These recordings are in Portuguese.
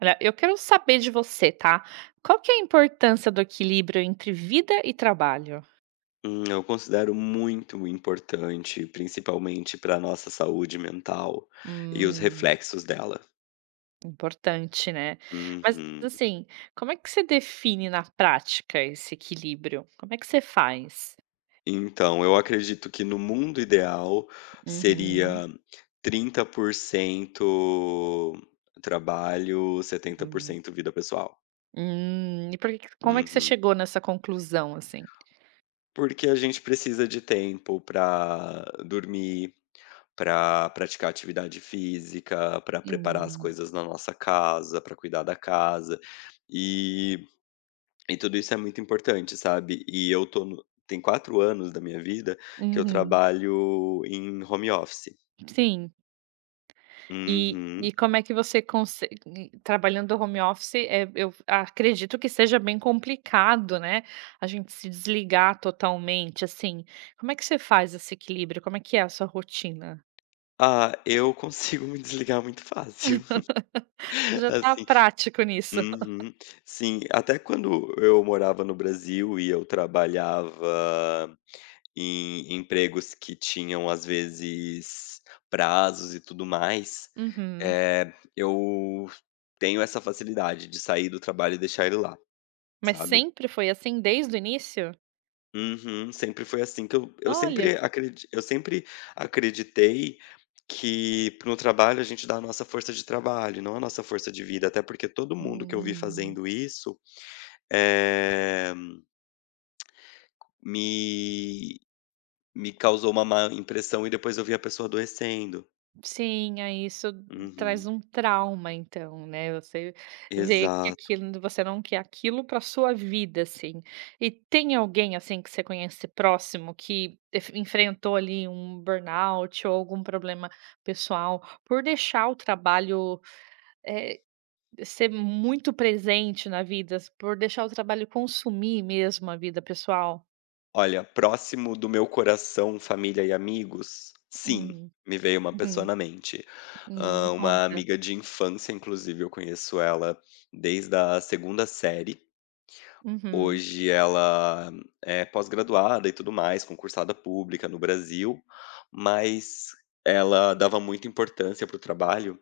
Olha, eu quero saber de você, tá? Qual que é a importância do equilíbrio entre vida e trabalho? Eu considero muito importante, principalmente para nossa saúde mental e os Hum, reflexos dela. importante, né? Mas Uhum. assim, como é que você define na prática esse equilíbrio? Como é que você faz? Então, eu acredito que no mundo ideal Uhum. seria 30% trabalho, setenta por Hum. cento vida pessoal. E por que que como é que você Uhum. chegou nessa conclusão, assim? Porque a gente precisa de tempo para dormir, para praticar atividade física, para preparar as Hum. coisas na nossa casa, para cuidar da casa. E e tudo isso é muito importante, sabe. E eu tô no tem 4 anos da minha vida que eu Uhum. trabalho em home office. Sim. E Uhum. como é que você conse e trabalhando do home office, é eu acredito que seja bem complicado, né, a gente se desligar totalmente, assim. Como é que você faz esse equilíbrio? Como é que é a sua rotina? Ah, eu consigo me desligar muito fácil. Você já tá Assim. prático nisso. Uhum. Sim, até quando eu morava no Brasil e eu trabalhava em empregos que tinham, às vezes, prazos e tudo mais, Uhum. Eu tenho essa facilidade de sair do trabalho e deixar ele lá, Mas sabe. sempre foi assim desde o início? Uhum, sempre foi assim que eu Olha. sempre acredi eu sempre acreditei que no trabalho a gente dá a nossa força de trabalho, não a nossa força de vida, até porque todo mundo que eu vi Hum. fazendo isso, eh Me me causou uma má impressão e depois eu vi a pessoa adoecendo. Sim, aí isso traz Uhum. um trauma então, né, você vê que Exato. aquilo você não quer aquilo para sua vida, assim. E tem alguém, assim, que você conhece próximo que ef enfrentou ali um burnout ou algum problema pessoal por deixar o trabalho ser muito presente na vida, por deixar o trabalho consumir mesmo a vida pessoal? Olha, próximo do meu coração, família e amigos, sim, Hum, me veio uma pessoa uhum, na mente. Me Uma conta. amiga de infância, inclusive, eu conheço ela desde a segunda série. Uhum, Hoje ela é pós-graduada e tudo mais, concursada pública no Brasil, mas ela dava muita importância para o trabalho.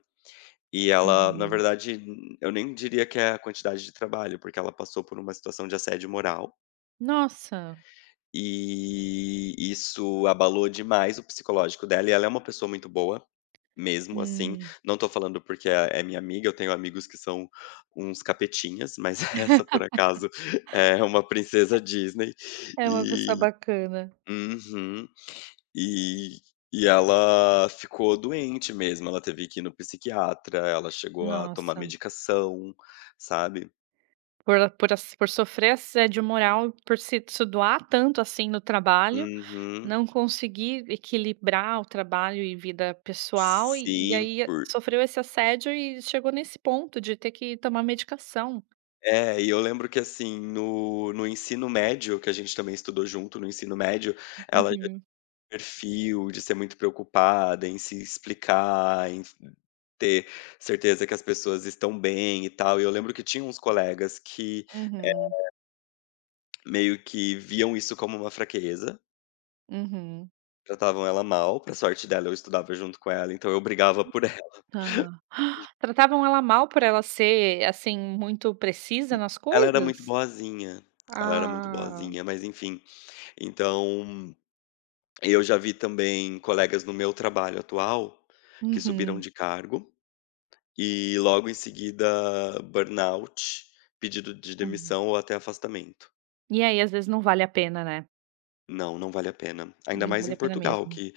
E ela, na uhum. verdade, eu nem diria que é a quantidade de trabalho, porque ela passou por uma situação de assédio moral, Nossa! e isso abalou demais o psicológico dela, e ela é uma pessoa muito boa, mesmo, assim. Hum. Não tô falando porque é minha amiga, eu tenho amigos que são uns capetinhas, mas essa, por acaso, é uma princesa Disney. É uma pessoa E bacana. uhum. E e ela ficou doente mesmo, ela teve que ir no psiquiatra, ela chegou a tomar Nossa, medicação, sabe. por sofrer assédio moral, por se doar tanto, assim, no trabalho, Uhum. não conseguir equilibrar o trabalho e vida pessoal, e Sim, aí por sofreu esse assédio e chegou nesse ponto de ter que tomar medicação. é, e eu lembro que, assim, no ensino médio, que a gente também estudou junto no ensino médio, ela já tinha Uhum, perfil de ser muito preocupada em se explicar, em ter certeza que as pessoas estão bem e tal, e eu lembro que tinha uns colegas que uhum, meio que viam isso como uma fraqueza. uhum. Tratavam ela mal, pra sorte dela eu estudava junto com ela, então eu brigava por ela. Tá. Tratavam ela mal por ela ser, assim, muito precisa nas Ela era muito coisas? boazinha, ela era muito Ah. boazinha, mas enfim. Então, eu já vi também colegas no meu trabalho atual, que subiram Uhum, de cargo, e logo em seguida burnout, pedido de hum. demissão ou até afastamento. E aí, às vezes, não vale a pena, né? Não, não vale a pena. Ainda Não mais vale em a pena Portugal mesmo. que...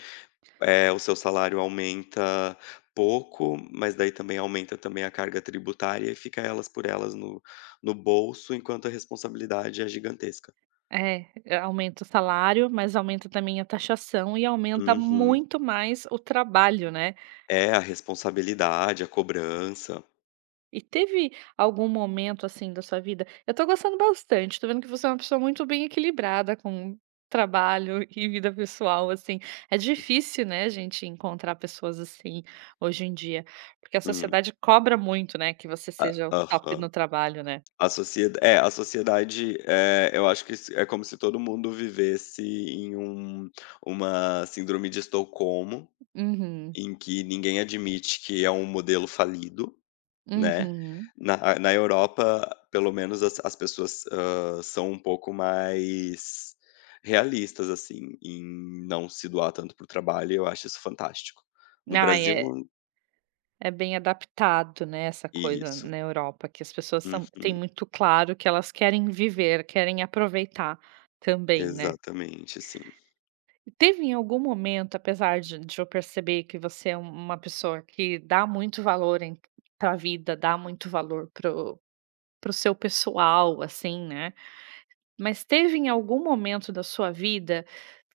É, o seu salário aumenta pouco, mas daí também aumenta também a carga tributária e fica elas por elas no no bolso, enquanto a responsabilidade é gigantesca. É, é, aumenta o salário, mas aumenta também a taxação e aumenta Uhum. muito mais o trabalho, né. É, a responsabilidade, a cobrança. E teve algum momento, assim, da sua vida, eu tô gostando bastante, tô vendo que você é uma pessoa muito bem equilibrada com trabalho e vida pessoal, assim. É difícil, né, a gente encontrar pessoas assim hoje em dia, porque a Hum. sociedade cobra muito, né, que você A seja o top aham. no trabalho, né. A sociedade, eu acho que se é como se todo mundo vivesse em uma síndrome de Estocolmo, Uhum, em que ninguém admite que é um modelo falido. Né. uhum. Na Europa, pelo menos as pessoas, são um pouco mais realistas, assim, em não se doar tanto para o trabalho e eu acho isso fantástico. No Ai, Brasil é. Bem adaptado, né, essa coisa isso. na Europa, que as pessoas são têm Uhum. muito claro que elas querem viver, querem aproveitar também, né. Exatamente, sim. Teve em algum momento, apesar de eu perceber que você é uma pessoa que dá muito valor para a vida, dá muito valor para o para o seu pessoal, assim, né, mas teve em algum momento da sua vida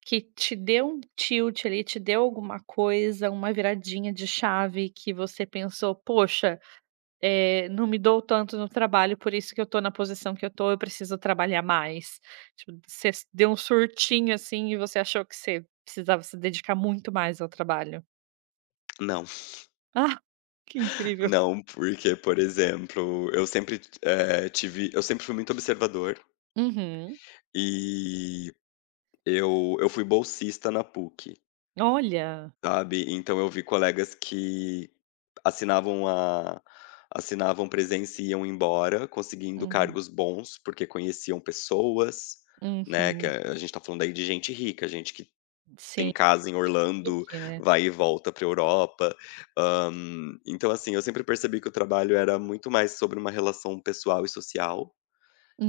que te deu um tilt ali, te deu alguma coisa, uma viradinha de chave que você pensou: "Poxa, eh, não me dou tanto no trabalho, por isso que eu tô na posição que eu tô, eu preciso trabalhar mais". Tipo, você deu um surtinho, assim, e você achou que você precisava se dedicar muito mais ao trabalho. Não, Ah, que incrível. não, porque, por exemplo, eu sempre, eh, tive eu sempre fui muito observador Uhum. e eu fui bolsista na PUC. Olha. Sabe, então eu vi colegas que assinavam a assinavam presença e iam embora, conseguindo Uhum, cargos bons, porque conheciam pessoas, né, que uhum. a gente tá falando aí de gente rica, gente que Sim, tem casa em Orlando, PUC, né. vai e volta pra Europa. Hã, então assim, eu sempre percebi que o trabalho era muito mais sobre uma relação pessoal e social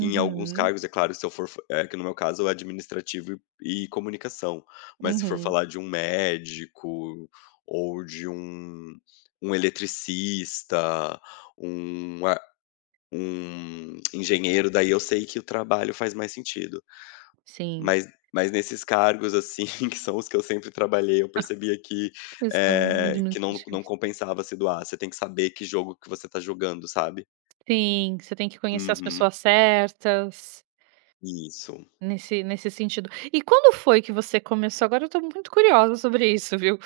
em alguns cargos, é claro, se eu for f eh, que no meu caso é administrativo e comunicação, mas se for uhum. falar de um médico ou de um eletricista, um a um engenheiro, daí eu sei que o trabalho faz mais sentido. Sim. Mas mas nesses cargos, assim, que são os que eu sempre trabalhei, eu percebia que, Questão administrativa. não compensava se doar, você tem que saber que jogo que você tá jogando, sabe. Sim, você tem que conhecer as Uhum. pessoas certas. Isso. Nesse sentido. E quando foi que você começou, agora eu tô muito curiosa sobre isso, viu.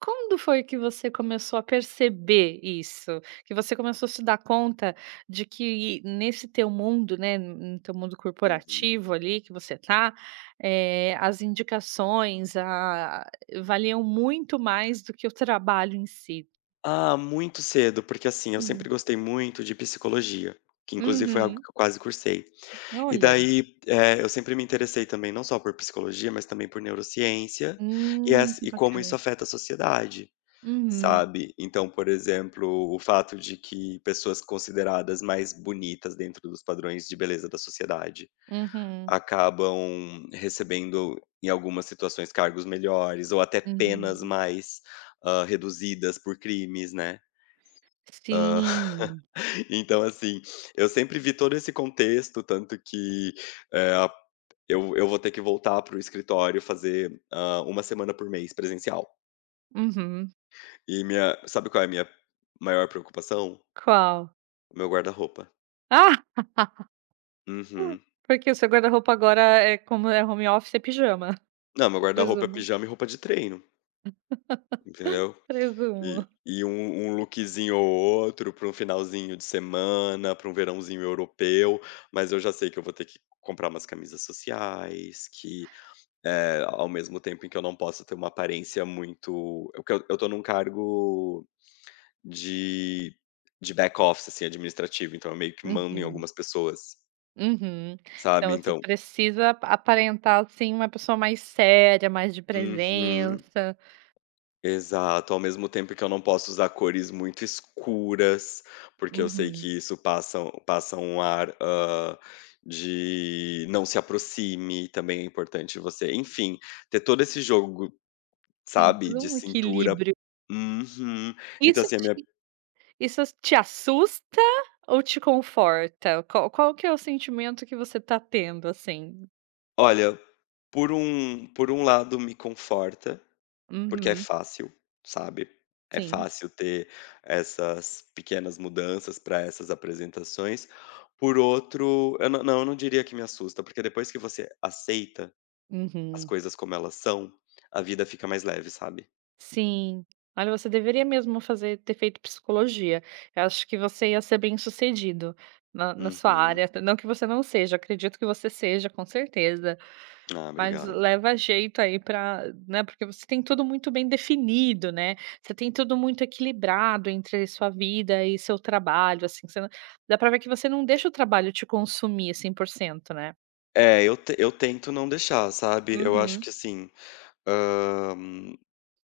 Quando foi que você começou a perceber isso? Que você começou a se dar conta de que nesse teu mundo, né, no teu mundo Uhum. corporativo ali que você tá, eh, as indicações, a valiam muito mais do que o trabalho em si. Ah, muito cedo, porque assim, eu Hum. sempre gostei muito de psicologia, que inclusive foi algo Uhum. que eu quase cursei. E Olha. daí, eu sempre me interessei também, não só por psicologia, mas também por neurociência e, Que e como isso bacana. afeta a sociedade, Uhum. sabe? Então, por exemplo, o fato de que pessoas consideradas mais bonitas dentro dos padrões de beleza da sociedade Uhum. acabam recebendo, em algumas situações, cargos melhores ou até penas Uhum. mais reduzidas por crimes, né? Hã. Sim. Então, assim, eu sempre vi todo esse contexto, tanto que, eh, a eu vou ter que voltar para o escritório fazer, uma semana por mês presencial. Uhum. E minha sabe qual é a minha maior preocupação? Qual? Meu guarda-roupa. Ah! Uhum. Porque o seu guarda-roupa agora como é home office, é pijama. Não, meu guarda-roupa é Presumo, pijama e roupa de treino, entendeu. E presumo. e um lookzinho ou outro para um finalzinho de semana, para um verãozinho europeu, mas eu já sei que eu vou ter que comprar umas camisas sociais, que... É, ao mesmo tempo em que eu não posso ter uma aparência muito... eu que eu tô num cargo de back office, assim, administrativo, então eu meio que mando em Uhum, algumas pessoas, uhum. Então sabe, você então... precisa aparentar, assim, uma pessoa mais séria, mais de Uhum, presença. exato. Ao mesmo tempo que eu não posso usar cores muito escuras, porque eu sei Uhum. que isso passa um ar, de não se aproxime, também é importante você... enfim, ter todo esse jogo, Tem sabe, todo de um cintura. equilíbrio. Uhum. Então Isso assim, a minha... te isso te assusta ou te conforta? Qual que é o sentimento que você tá tendo, assim? Olha, por um lado me conforta, porque é Uhum, fácil, sabe, é sim. fácil ter essas pequenas mudanças para essas apresentações. Por outro, eu eu não diria que me assusta, porque depois que você aceita as Uhum. coisas como elas são, a vida fica mais leve, sabe. Sim. Olha, você deveria mesmo fazer ter feito psicologia. Eu acho que você ia ser bem-sucedido na sua Uhum. área, não que você não seja, acredito que você seja, com certeza, Ah, mas obrigado. leva jeito aí para, né, porque você tem tudo muito bem definido, né, você tem tudo muito equilibrado entre sua vida e seu trabalho, assim, você não dá pra ver que você não deixa o trabalho te consumir 100%, né. É, eu tento não deixar, sabe. Eu acho Uhum, que assim, hã,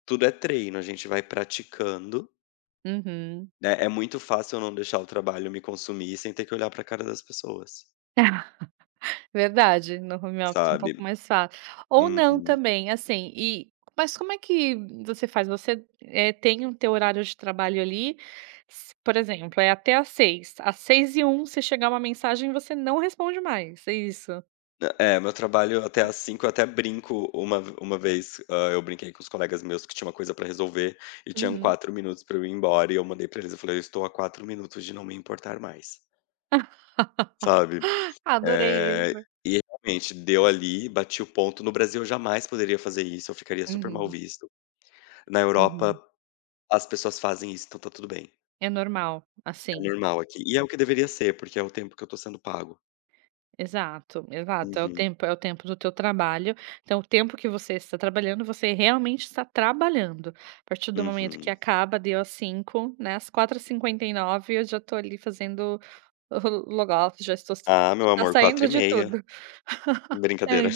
tudo é treino, a gente vai praticando. uhum. Né, é muito fácil eu não deixar o trabalho me consumir sem ter que olhar pra cara das pessoas, Verdade, no home office é um sabe. pouco mais fácil. Ou não Uhum. também, assim, mas como é que você faz? Você, eh, tem o teu horário de trabalho ali, s por exemplo, é até às seis e um, se chegar uma mensagem, você não responde mais, é isso? É, meu trabalho até às 17h. Eu até brinco uma vez, eu brinquei com os colegas meus que tinha uma coisa pra resolver e tinham Uhum. 4 minutos pra eu ir embora e eu mandei pra eles, eu falei: "Eu estou a 4 minutos de não me importar mais", sabe. Adorei Eh, isso. e realmente deu ali, bati o ponto. No Brasil eu jamais poderia fazer isso, eu ficaria super mal Uhum, visto. Na Europa uhum. as pessoas fazem isso, então tá tudo bem. É normal, É assim. normal aqui. E é o que deveria ser, porque é o tempo que eu tô sendo pago. Exato, exato. É o Uhum, tempo é o tempo do teu trabalho, então o tempo que você está trabalhando, você realmente está trabalhando. A partir do momento que uhum. acaba, deu às 17h, né, às 4:59, eu já estou ali fazendo o logout, já estou Ah, meu tá amor, quatro saindo e de meia, tudo. É, brincadeira.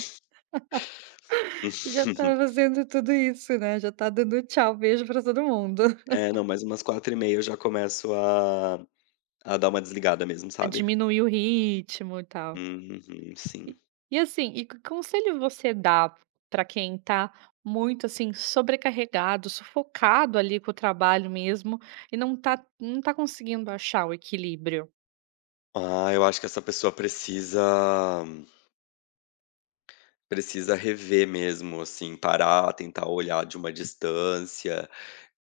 já tá fazendo tudo isso, né, já tá dando tchau, beijo pra todo mundo. É, não, mas umas 4h30 eu já começo a dar uma desligada mesmo, Pra sabe. diminuir o ritmo e tal. Uhum, sim. E e assim, que conselho você dá para quem tá muito, assim, sobrecarregado, sufocado ali com o trabalho mesmo e não tá conseguindo achar o equilíbrio? Ah, eu acho que essa pessoa precisa rever mesmo, assim, parar, tentar olhar de uma distância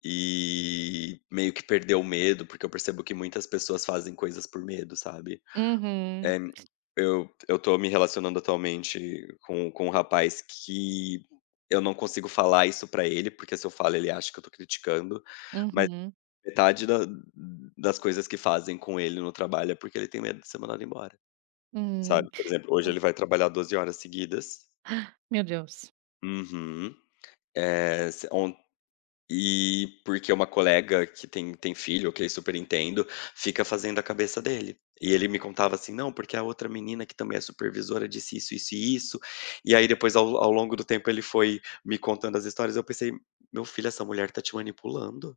e meio que perder o medo, porque eu percebo que muitas pessoas fazem coisas por medo, sabe. Uhum, É, eu tô me relacionando atualmente com um rapaz que eu não consigo falar isso pra ele, porque se eu falo ele acha que eu tô criticando, mas uhum, metade da das coisas que fazem com ele no trabalho é porque ele tem medo de ser mandado embora, hum, sabe. Por exemplo, hoje ele vai trabalhar 12 horas seguidas. meu Deus. Uhum. Eh, se on E porque uma colega que tem filho, ok, super entendo, fica fazendo a cabeça dele. E ele me contava assim: "Não, porque a outra menina que também é supervisora disse isso, isso e isso". E aí depois ao longo do tempo ele foi me contando as histórias, eu pensei: "Meu filho, essa mulher tá te manipulando".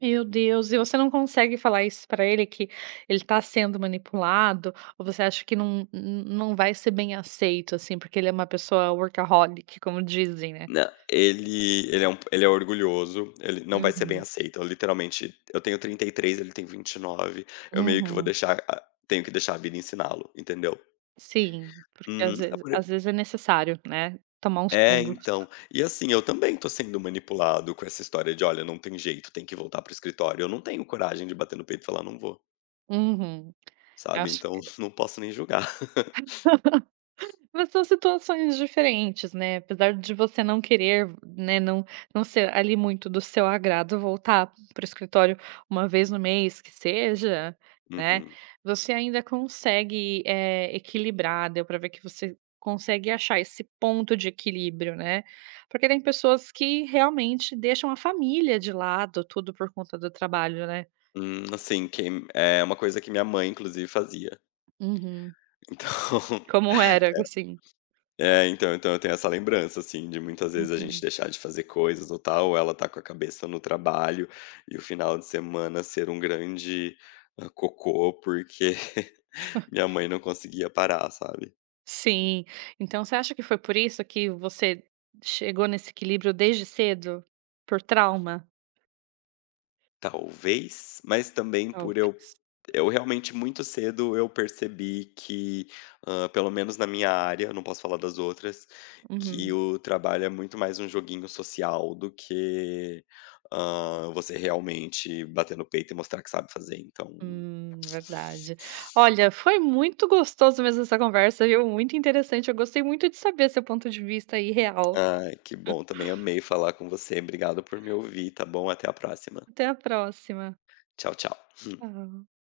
Meu Deus, e você não consegue falar isso pra ele que ele tá sendo manipulado ou você acha que não vai ser bem aceito, assim, porque ele é uma pessoa workaholic, como dizem, né? Não. Ele é orgulhoso, ele não vai ser bem Uhum, aceito, eu literalmente eu tenho 33, ele tem 29. Eu meio que vou uhum. deixar a Tenho que deixar a vida ensiná-lo, entendeu? Sim, porque às Uhum. vezes às vezes é necessário, né, tomar uns É, tombos. então. E assim, eu também tô sendo manipulado com essa história de: "Olha, não tem jeito, tem que voltar para o escritório". Eu não tenho coragem de bater no peito e falar: "Não vou", Uhum. sabe, Acho então que não posso nem julgar. mas são situações diferentes, né, apesar de você não querer, né, não ser ali muito do seu agrado voltar para o escritório uma vez no mês que seja, né, Uhum. você ainda consegue, eh, equilibrar, deu pra ver que você consegue achar esse ponto de equilíbrio, né. Porque tem pessoas que realmente deixam a família de lado, tudo por conta do trabalho, né. Assim, quem é uma coisa que minha mãe, inclusive, fazia. Uhum. Então Como era, assim. é, então eu tenho essa lembrança, assim, de muitas vezes a gente Uhum. deixar de fazer coisas ou tal, ou ela tá com a cabeça no trabalho e o final de semana ser um grande, cocô, porque minha mãe não conseguia parar, sabe. Sim. Então você acha que foi por isso que você chegou nesse equilíbrio desde cedo? Por trauma? Talvez, mas também por Talvez. eu realmente muito cedo eu percebi que, pelo menos na minha área, eu não posso falar das outras, que Uhum. o trabalho é muito mais um joguinho social do que, você realmente bater no peito e mostrar que sabe fazer, então... Verdade. Olha, foi muito gostoso mesmo essa conversa, viu, muito interessante. Eu gostei muito de saber seu ponto de vista aí real. Ai, que bom também, amei falar com você, obrigado por me ouvir, tá bom? Até a próxima. Até a próxima. Tchau, tchau. Tchau.